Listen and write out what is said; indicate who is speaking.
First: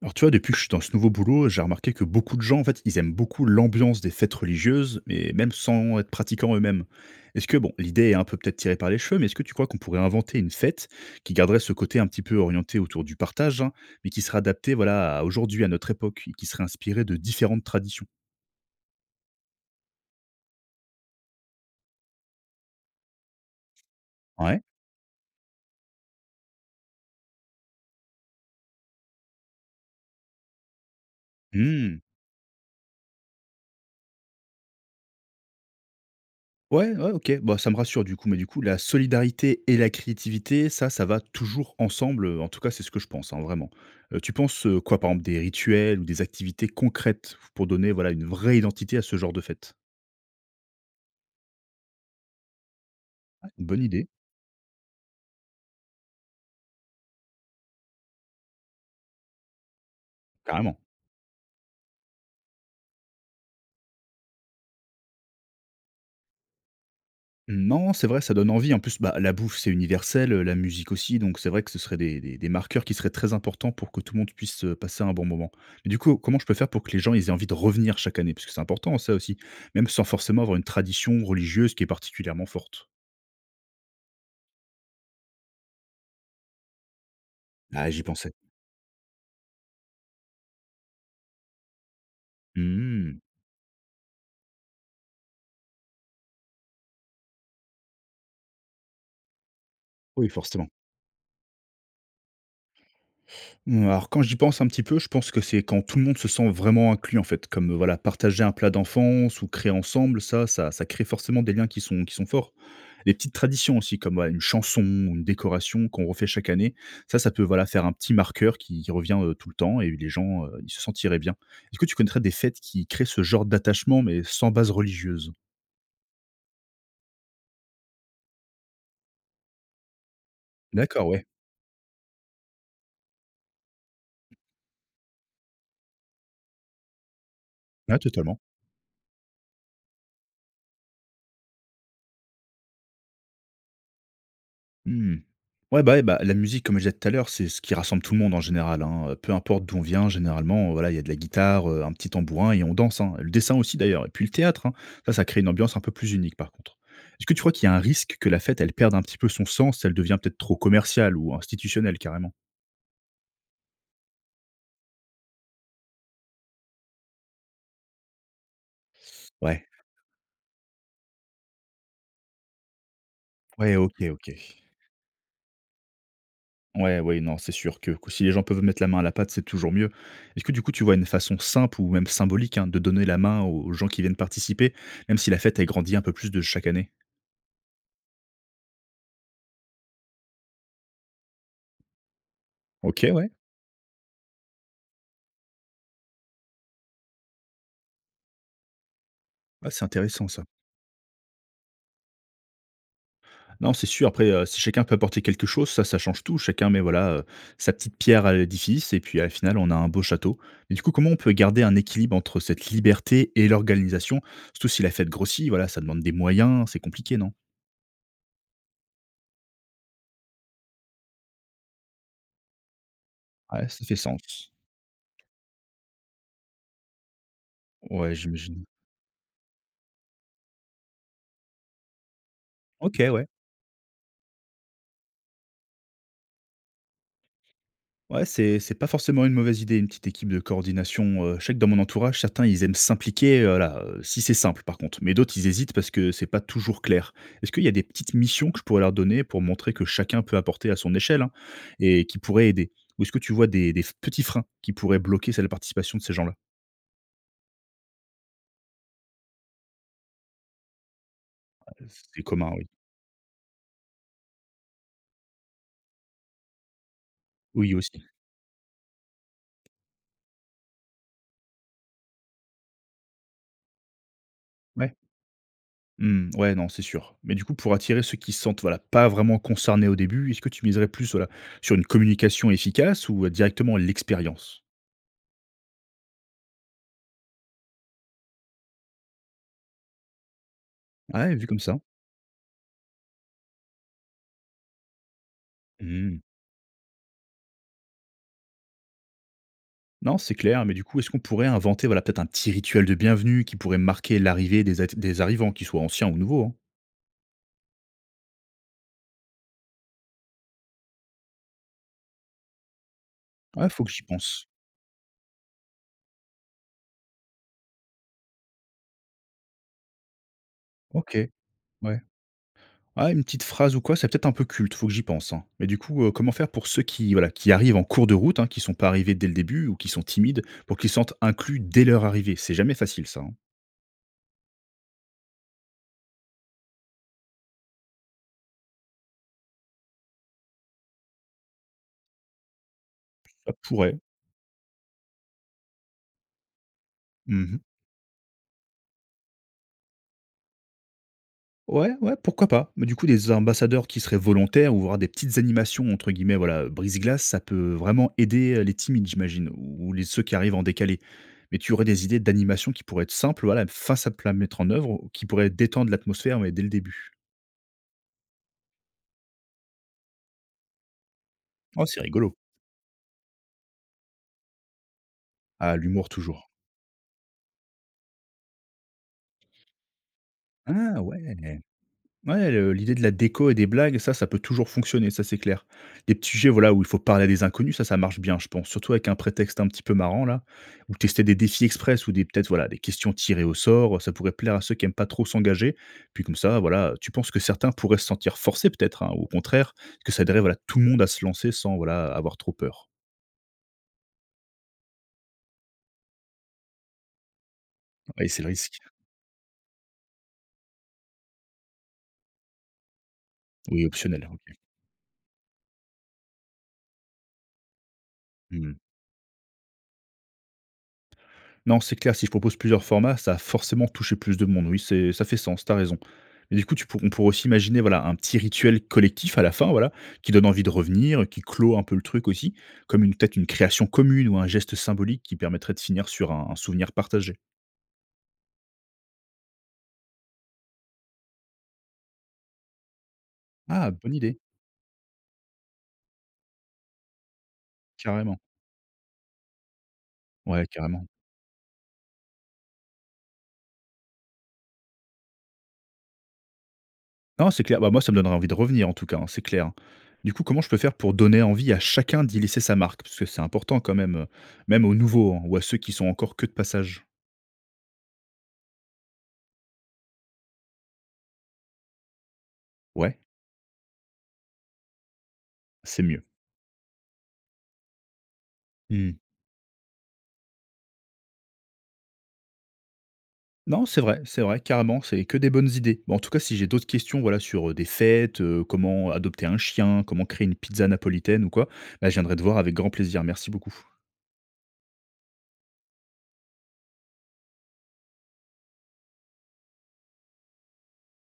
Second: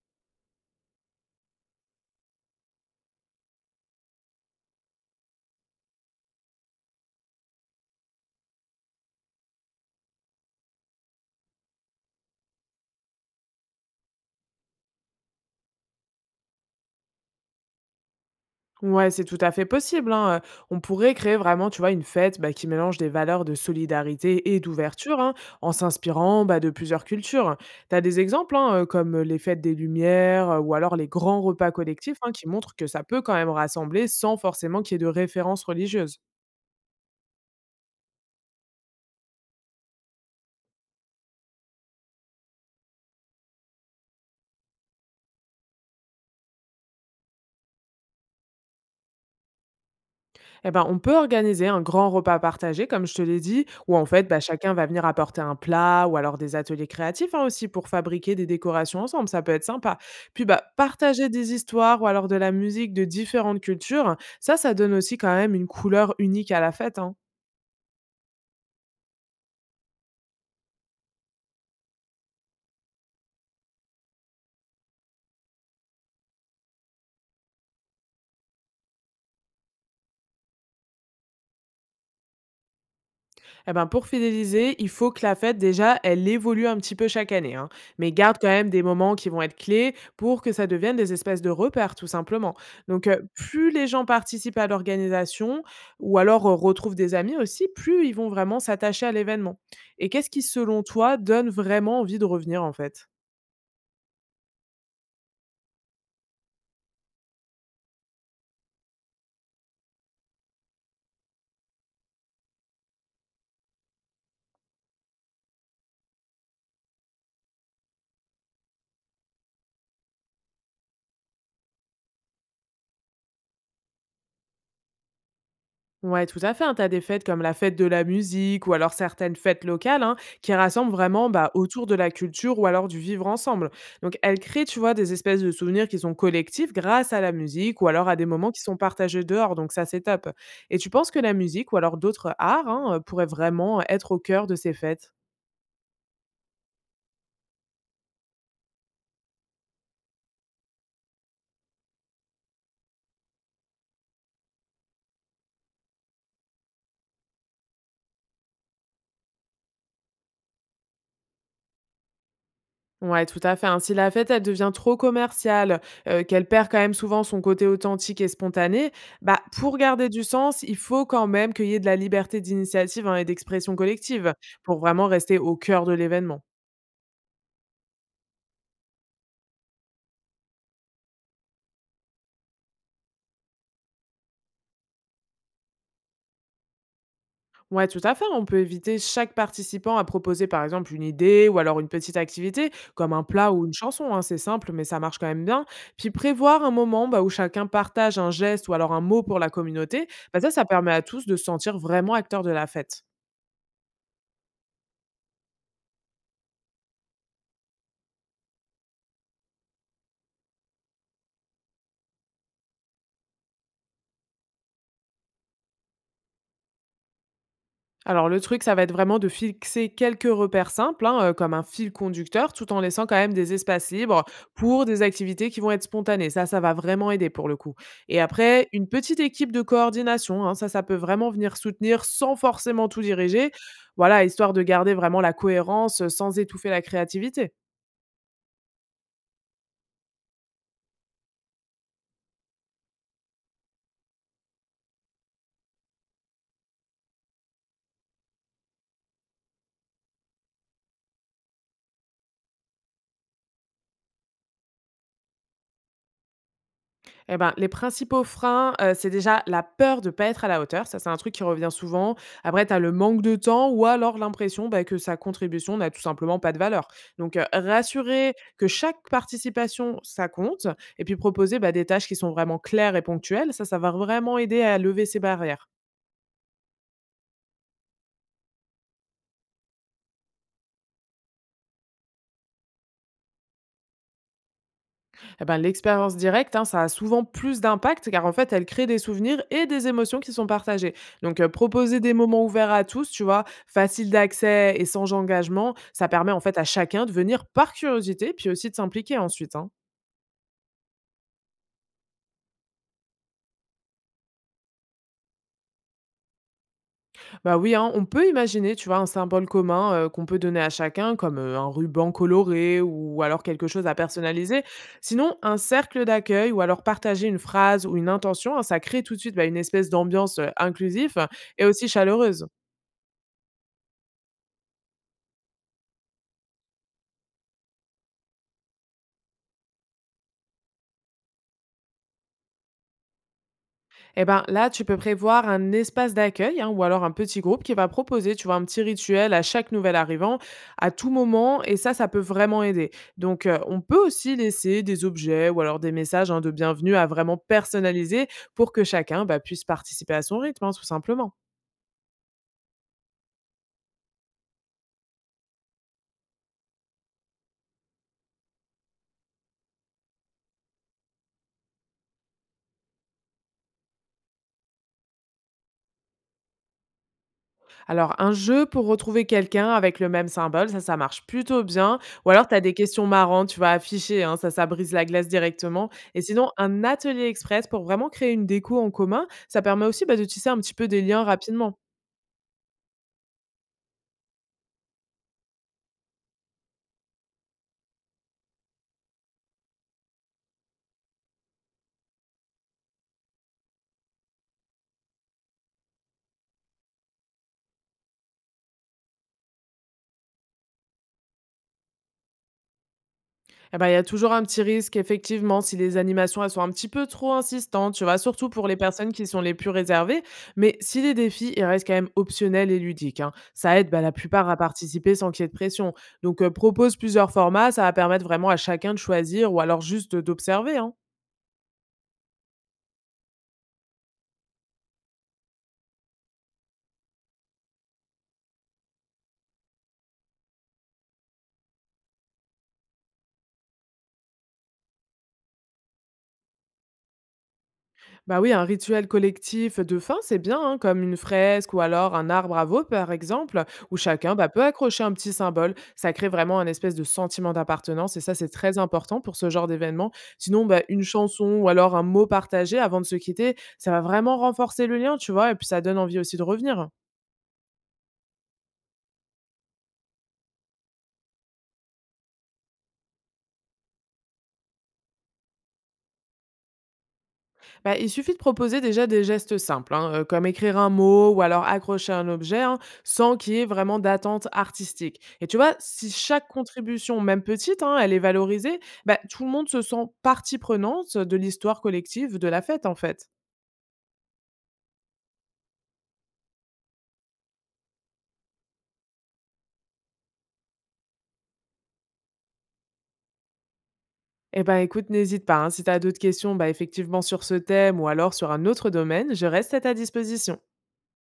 Speaker 1: Alors tu vois, depuis que je suis dans ce nouveau boulot, j'ai remarqué que beaucoup de gens, en fait, ils aiment beaucoup l'ambiance des fêtes religieuses, mais même sans être pratiquants eux-mêmes. Est-ce que, bon, l'idée est un peu peut-être tirée par les cheveux, mais est-ce que tu crois qu'on pourrait inventer une fête qui garderait ce côté un petit peu orienté autour du partage, hein, mais qui serait adaptée, voilà, à aujourd'hui, à notre époque, et qui serait inspirée de différentes traditions.
Speaker 2: Ouais, c'est tout à fait possible, hein, on pourrait créer vraiment, tu vois, une fête, bah, qui mélange des valeurs de solidarité
Speaker 1: Ouais.
Speaker 2: et d'ouverture, hein, en s'inspirant, bah, de plusieurs cultures. Tu as des exemples, hein, comme, les fêtes des Lumières, ou alors les grands repas
Speaker 1: Hmm.
Speaker 2: collectifs, hein, qui montrent que ça peut quand même rassembler sans forcément qu'il y ait de référence religieuse.
Speaker 1: Ouais, ouais, OK. Bah, ça me rassure du coup, mais du coup, la solidarité et la créativité, ça va toujours ensemble, en tout cas, c'est ce que je pense, hein, vraiment. Tu penses, quoi, par exemple, des rituels ou des activités concrètes pour donner, voilà, une vraie identité à ce genre de fête?
Speaker 2: Eh ben, on peut organiser un grand repas partagé, comme je te l'ai
Speaker 1: Ah, une
Speaker 2: dit,
Speaker 1: bonne
Speaker 2: où en
Speaker 1: idée,
Speaker 2: fait, bah, chacun va venir apporter un plat ou alors des ateliers créatifs hein, aussi pour fabriquer des décorations ensemble. Ça peut être sympa. Puis, bah,
Speaker 1: carrément.
Speaker 2: partager des histoires ou alors de la musique de différentes cultures, ça donne aussi quand même une couleur unique à la fête, hein.
Speaker 1: Non, c'est vrai, ça donne envie. En plus, bah, la bouffe, c'est universel, la musique aussi, donc c'est vrai que ce seraient des marqueurs qui seraient très importants pour que tout le monde puisse, passer un bon moment. Mais du coup, comment je peux faire pour que les gens, ils aient envie de revenir chaque année? Parce que c'est important ça aussi, même sans forcément avoir une tradition religieuse qui est particulièrement forte.
Speaker 2: Eh ben, pour fidéliser, il faut que la fête, déjà, elle évolue un petit peu chaque année, hein,
Speaker 1: Ah, j'y
Speaker 2: mais
Speaker 1: pensais.
Speaker 2: garde quand même des moments qui vont être clés pour que ça devienne des espèces de repères, tout simplement. Donc,
Speaker 1: Mmh.
Speaker 2: plus les gens participent à l'organisation ou alors, retrouvent des amis aussi, plus ils vont vraiment s'attacher à l'événement. Et
Speaker 1: Oui,
Speaker 2: qu'est-ce qui,
Speaker 1: forcément.
Speaker 2: selon toi, donne vraiment envie de revenir, en fait?
Speaker 1: Mmh, alors quand j'y pense un petit peu, je pense que c'est quand tout le monde se sent vraiment inclus, en fait. Comme, voilà, partager un plat d'enfance ou créer ensemble, ça crée forcément des liens qui sont forts. Les petites traditions aussi comme, voilà, une chanson ou une décoration qu'on refait chaque année, ça peut, voilà, faire un petit marqueur qui revient, tout le temps et les gens, ils se sentiraient bien. Est-ce que tu connaîtrais des fêtes qui créent ce genre d'attachement mais sans base religieuse?
Speaker 2: Ouais, tout à fait, hein. Tu as des fêtes comme la fête de la musique ou alors certaines fêtes locales hein, qui rassemblent
Speaker 1: D'accord, ouais.
Speaker 2: vraiment bah, autour de la culture ou alors du vivre ensemble. Donc, elles créent, tu vois, des espèces de souvenirs qui sont collectifs grâce à la musique ou
Speaker 1: Ouais,
Speaker 2: alors à des
Speaker 1: totalement.
Speaker 2: moments qui sont partagés dehors. Donc, ça, c'est top. Et tu penses que la musique ou alors d'autres arts hein, pourraient vraiment être au cœur de ces fêtes?
Speaker 1: Mmh. Ouais, bah, la musique, comme je disais tout à l'heure, c'est ce qui rassemble tout le monde en général, hein, peu importe d'où on vient généralement, voilà, il y a de la guitare, un petit tambourin et on danse, hein. Le dessin aussi d'ailleurs et puis le théâtre, hein. Ça crée une ambiance un peu plus unique par contre. Est-ce que tu crois qu'il y a un risque que la fête, elle perde un petit peu son sens, elle devient peut-être trop commerciale ou institutionnelle carrément?
Speaker 2: Ouais, tout à fait, hein. Si la fête, elle devient trop commerciale, qu'elle perd quand même souvent son côté authentique et spontané, bah,
Speaker 1: Ouais,
Speaker 2: pour garder du sens, il faut quand même qu'il y ait de la liberté d'initiative, hein, et
Speaker 1: ouais,
Speaker 2: d'expression
Speaker 1: OK, OK.
Speaker 2: collective pour vraiment rester au cœur de l'événement.
Speaker 1: Ouais, ouais, non, c'est sûr que si les gens peuvent mettre la main à la pâte, c'est toujours mieux. Est-ce que du coup, tu vois une façon simple ou même symbolique, hein, de donner la main aux gens qui viennent participer, même si la fête, elle grandit un peu plus de chaque année?
Speaker 2: Ouais, tout à fait. On peut éviter chaque participant à proposer, par exemple, une idée ou alors une petite activité,
Speaker 1: OK,
Speaker 2: comme un
Speaker 1: ouais.
Speaker 2: plat ou une chanson, hein. C'est simple, mais ça marche quand même bien. Puis prévoir un moment bah, où chacun partage un geste ou alors un mot pour la
Speaker 1: Ah, c'est
Speaker 2: communauté,
Speaker 1: intéressant
Speaker 2: bah,
Speaker 1: ça.
Speaker 2: ça permet à tous de se sentir vraiment acteurs de la fête.
Speaker 1: Non, c'est sûr, après, si chacun peut apporter quelque chose, ça change tout. Chacun met, voilà, sa petite pierre à l'édifice et puis, à la finale, on a un beau château. Mais du coup, comment on peut garder un équilibre entre cette liberté et l'organisation? Surtout si la fête grossit, voilà, ça demande des moyens, c'est compliqué, non?
Speaker 2: Alors le truc, ça va être vraiment de fixer quelques repères simples, hein, comme un fil conducteur, tout en laissant quand même des
Speaker 1: Ouais, ça
Speaker 2: espaces
Speaker 1: fait
Speaker 2: libres
Speaker 1: sens.
Speaker 2: pour des activités qui vont être spontanées. Ça va vraiment aider pour le coup
Speaker 1: Ouais,
Speaker 2: et
Speaker 1: j'imagine.
Speaker 2: après une petite équipe de coordination, hein, ça peut vraiment venir soutenir sans forcément
Speaker 1: OK,
Speaker 2: tout
Speaker 1: ouais.
Speaker 2: diriger. Voilà, histoire de garder vraiment la cohérence, sans étouffer la créativité.
Speaker 1: Ouais, c'est pas forcément une mauvaise idée, une petite équipe de coordination, je sais que dans mon entourage, certains, ils aiment s'impliquer, là, si c'est simple par contre, mais d'autres, ils hésitent parce que c'est pas toujours clair. Est-ce qu'il y a des petites missions que je pourrais leur donner pour montrer que chacun peut apporter à son échelle, hein, et qui pourraient aider? Ou est-ce que tu vois des petits freins qui pourraient bloquer c'est la participation de ces gens-là?
Speaker 2: Eh ben, les principaux freins, c'est déjà la peur de ne pas être à la hauteur. Ça, c'est un truc qui revient
Speaker 1: Euh,
Speaker 2: souvent.
Speaker 1: C'est commun,
Speaker 2: Après,
Speaker 1: oui.
Speaker 2: tu as le manque de temps ou alors l'impression, bah, que sa contribution n'a tout simplement pas de valeur. Donc,
Speaker 1: Oui aussi.
Speaker 2: rassurer que chaque participation, ça compte et puis proposer, bah, des tâches qui sont vraiment claires et ponctuelles, ça va vraiment aider à
Speaker 1: Ouais.
Speaker 2: lever ces barrières.
Speaker 1: Mmh, ouais, non, c'est sûr. Mais du coup, pour attirer ceux qui se sentent, voilà, pas vraiment concernés au début, est-ce que tu miserais plus, voilà, sur une communication efficace ou, directement l'expérience?
Speaker 2: Eh ben, l'expérience directe, hein, ça a souvent plus d'impact car en fait, elle crée des souvenirs et des émotions qui sont partagées.
Speaker 1: Ouais,
Speaker 2: Donc,
Speaker 1: vu comme ça.
Speaker 2: proposer des moments ouverts à tous, tu vois, facile d'accès et sans engagement, ça
Speaker 1: Mmh.
Speaker 2: permet en fait à chacun de venir par curiosité, puis aussi de s'impliquer ensuite, hein.
Speaker 1: Non, c'est clair, mais du coup, est-ce qu'on pourrait inventer, voilà, peut-être un petit rituel de bienvenue qui pourrait marquer l'arrivée des, des arrivants, qu'ils soient anciens ou nouveaux, hein?
Speaker 2: Bah oui, hein, on peut imaginer, tu vois, un symbole commun qu'on peut donner à chacun, comme un ruban coloré ou alors quelque
Speaker 1: Ouais, faut
Speaker 2: chose
Speaker 1: que
Speaker 2: à
Speaker 1: j'y pense.
Speaker 2: personnaliser. Sinon, un cercle d'accueil ou alors partager une phrase ou une intention, hein, ça crée tout de suite bah, une espèce d'ambiance inclusive
Speaker 1: Ok,
Speaker 2: et aussi
Speaker 1: ouais.
Speaker 2: chaleureuse.
Speaker 1: Ah, une petite phrase ou quoi, c'est peut-être un peu culte, faut que j'y pense, hein. Mais du coup, comment faire pour ceux qui, voilà, qui arrivent en cours de route, hein, qui sont pas arrivés dès le début ou qui sont timides, pour qu'ils se sentent inclus dès leur arrivée? C'est jamais facile, ça, hein.
Speaker 2: Eh ben, là, tu peux prévoir un espace d'accueil hein, ou alors un petit groupe qui va proposer, tu vois, un petit rituel à chaque nouvel arrivant à tout moment et ça peut vraiment aider. Donc,
Speaker 1: Ça
Speaker 2: on
Speaker 1: pourrait.
Speaker 2: peut aussi laisser des objets ou alors des messages hein, de bienvenue à vraiment personnaliser pour que chacun bah, puisse participer à son rythme, hein, tout simplement.
Speaker 1: Ouais, ouais, pourquoi pas? Mais du coup, des ambassadeurs qui seraient volontaires ou voir des petites animations entre guillemets, voilà, «brise-glace», ça peut vraiment aider, les timides, j'imagine, ou les ceux qui arrivent en décalé. Mais tu aurais des idées d'animations qui pourraient être simples, voilà, face à plat, mettre en œuvre, ou qui pourraient détendre l'atmosphère, ouais, dès le début?
Speaker 2: Alors, un jeu pour retrouver quelqu'un avec le même symbole, ça marche plutôt
Speaker 1: Oh,
Speaker 2: bien.
Speaker 1: c'est
Speaker 2: Ou
Speaker 1: rigolo.
Speaker 2: alors, tu as des questions marrantes, tu vas afficher, hein, ça brise la glace
Speaker 1: Ah,
Speaker 2: directement.
Speaker 1: l'humour
Speaker 2: Et
Speaker 1: toujours.
Speaker 2: sinon, un atelier express pour vraiment créer une déco en commun, ça permet aussi bah, de tisser un petit peu
Speaker 1: Ah
Speaker 2: des liens
Speaker 1: ouais!
Speaker 2: rapidement.
Speaker 1: Ouais, le l'idée de la déco et des blagues, ça peut toujours fonctionner, ça c'est clair. Des petits jeux, voilà, où il faut parler à des inconnus, ça marche bien, je pense. Surtout avec un prétexte un petit peu marrant, là. Ou tester des défis express ou des, peut-être, voilà, des questions tirées au sort. Ça pourrait plaire à ceux qui aiment pas trop s'engager. Puis comme ça, voilà, tu penses que certains pourraient se sentir forcés, peut-être, hein, ou au contraire, que ça aiderait, voilà, tout le monde à se lancer sans, voilà, avoir trop peur.
Speaker 2: Eh ben, il y a toujours un petit risque effectivement si les animations, elles sont un petit peu trop insistantes, tu vois?
Speaker 1: Oui, c'est le
Speaker 2: Surtout pour les
Speaker 1: risque.
Speaker 2: personnes qui sont les plus réservées. Mais si les défis, ils restent quand même optionnels et ludiques, hein, ça
Speaker 1: Oui,
Speaker 2: aide, bah, la
Speaker 1: optionnel,
Speaker 2: plupart
Speaker 1: ok.
Speaker 2: à participer sans qu'il y ait de pression. Donc, propose plusieurs formats, ça va permettre vraiment à chacun de choisir ou alors juste, d'observer, hein.
Speaker 1: Non, c'est clair, si je propose plusieurs formats, ça a forcément touché plus de monde. Oui, c'est ça fait sens, t'as raison. Mais du coup, tu pour on pourrait aussi imaginer, voilà, un petit rituel collectif à la fin, voilà, qui donne envie de revenir, qui clôt un peu le truc aussi, comme une peut-être une création commune ou un geste symbolique qui permettrait de finir sur un souvenir partagé.
Speaker 2: Bah oui, un rituel collectif de fin, c'est bien, hein, comme une fresque ou alors un arbre à veau, par exemple,
Speaker 1: Ah,
Speaker 2: où
Speaker 1: bonne
Speaker 2: chacun
Speaker 1: idée,
Speaker 2: bah, peut accrocher un petit symbole. Ça crée vraiment un espèce de sentiment d'appartenance et ça,
Speaker 1: carrément.
Speaker 2: c'est très important pour ce genre d'événement.
Speaker 1: Ouais,
Speaker 2: Sinon, bah, une
Speaker 1: carrément.
Speaker 2: chanson ou alors un mot partagé avant de se quitter, ça va vraiment renforcer le lien, tu vois, et puis ça donne envie aussi de revenir.
Speaker 1: Non, c'est clair. Bah, moi, ça me donnerait envie de revenir en tout cas, hein, c'est clair, hein. Du coup, comment je peux faire pour donner envie à chacun d'y laisser sa marque? Parce que c'est important quand même, même aux nouveaux, hein, ou à ceux qui sont encore que de passage.
Speaker 2: Bah, il suffit de proposer déjà des gestes simples, hein, comme écrire un mot ou alors accrocher un objet, hein,
Speaker 1: Ouais,
Speaker 2: sans qu'il y ait vraiment d'attente artistique. Et tu vois,
Speaker 1: c'est
Speaker 2: si
Speaker 1: mieux.
Speaker 2: chaque contribution, même petite, hein, elle est valorisée,
Speaker 1: Mmh.
Speaker 2: bah, tout le monde se sent partie prenante de l'histoire collective de la fête, en fait.
Speaker 1: Non, c'est vrai, carrément, c'est que des bonnes idées. Bon, en tout cas, si j'ai d'autres questions voilà, sur, des fêtes, comment adopter un chien, comment créer une pizza napolitaine ou quoi, bah, je viendrai te voir avec grand plaisir. Merci beaucoup.
Speaker 2: Eh ben écoute, n'hésite pas, hein, si tu as d'autres questions, bah, effectivement sur ce thème ou alors sur un autre domaine, je reste à ta disposition.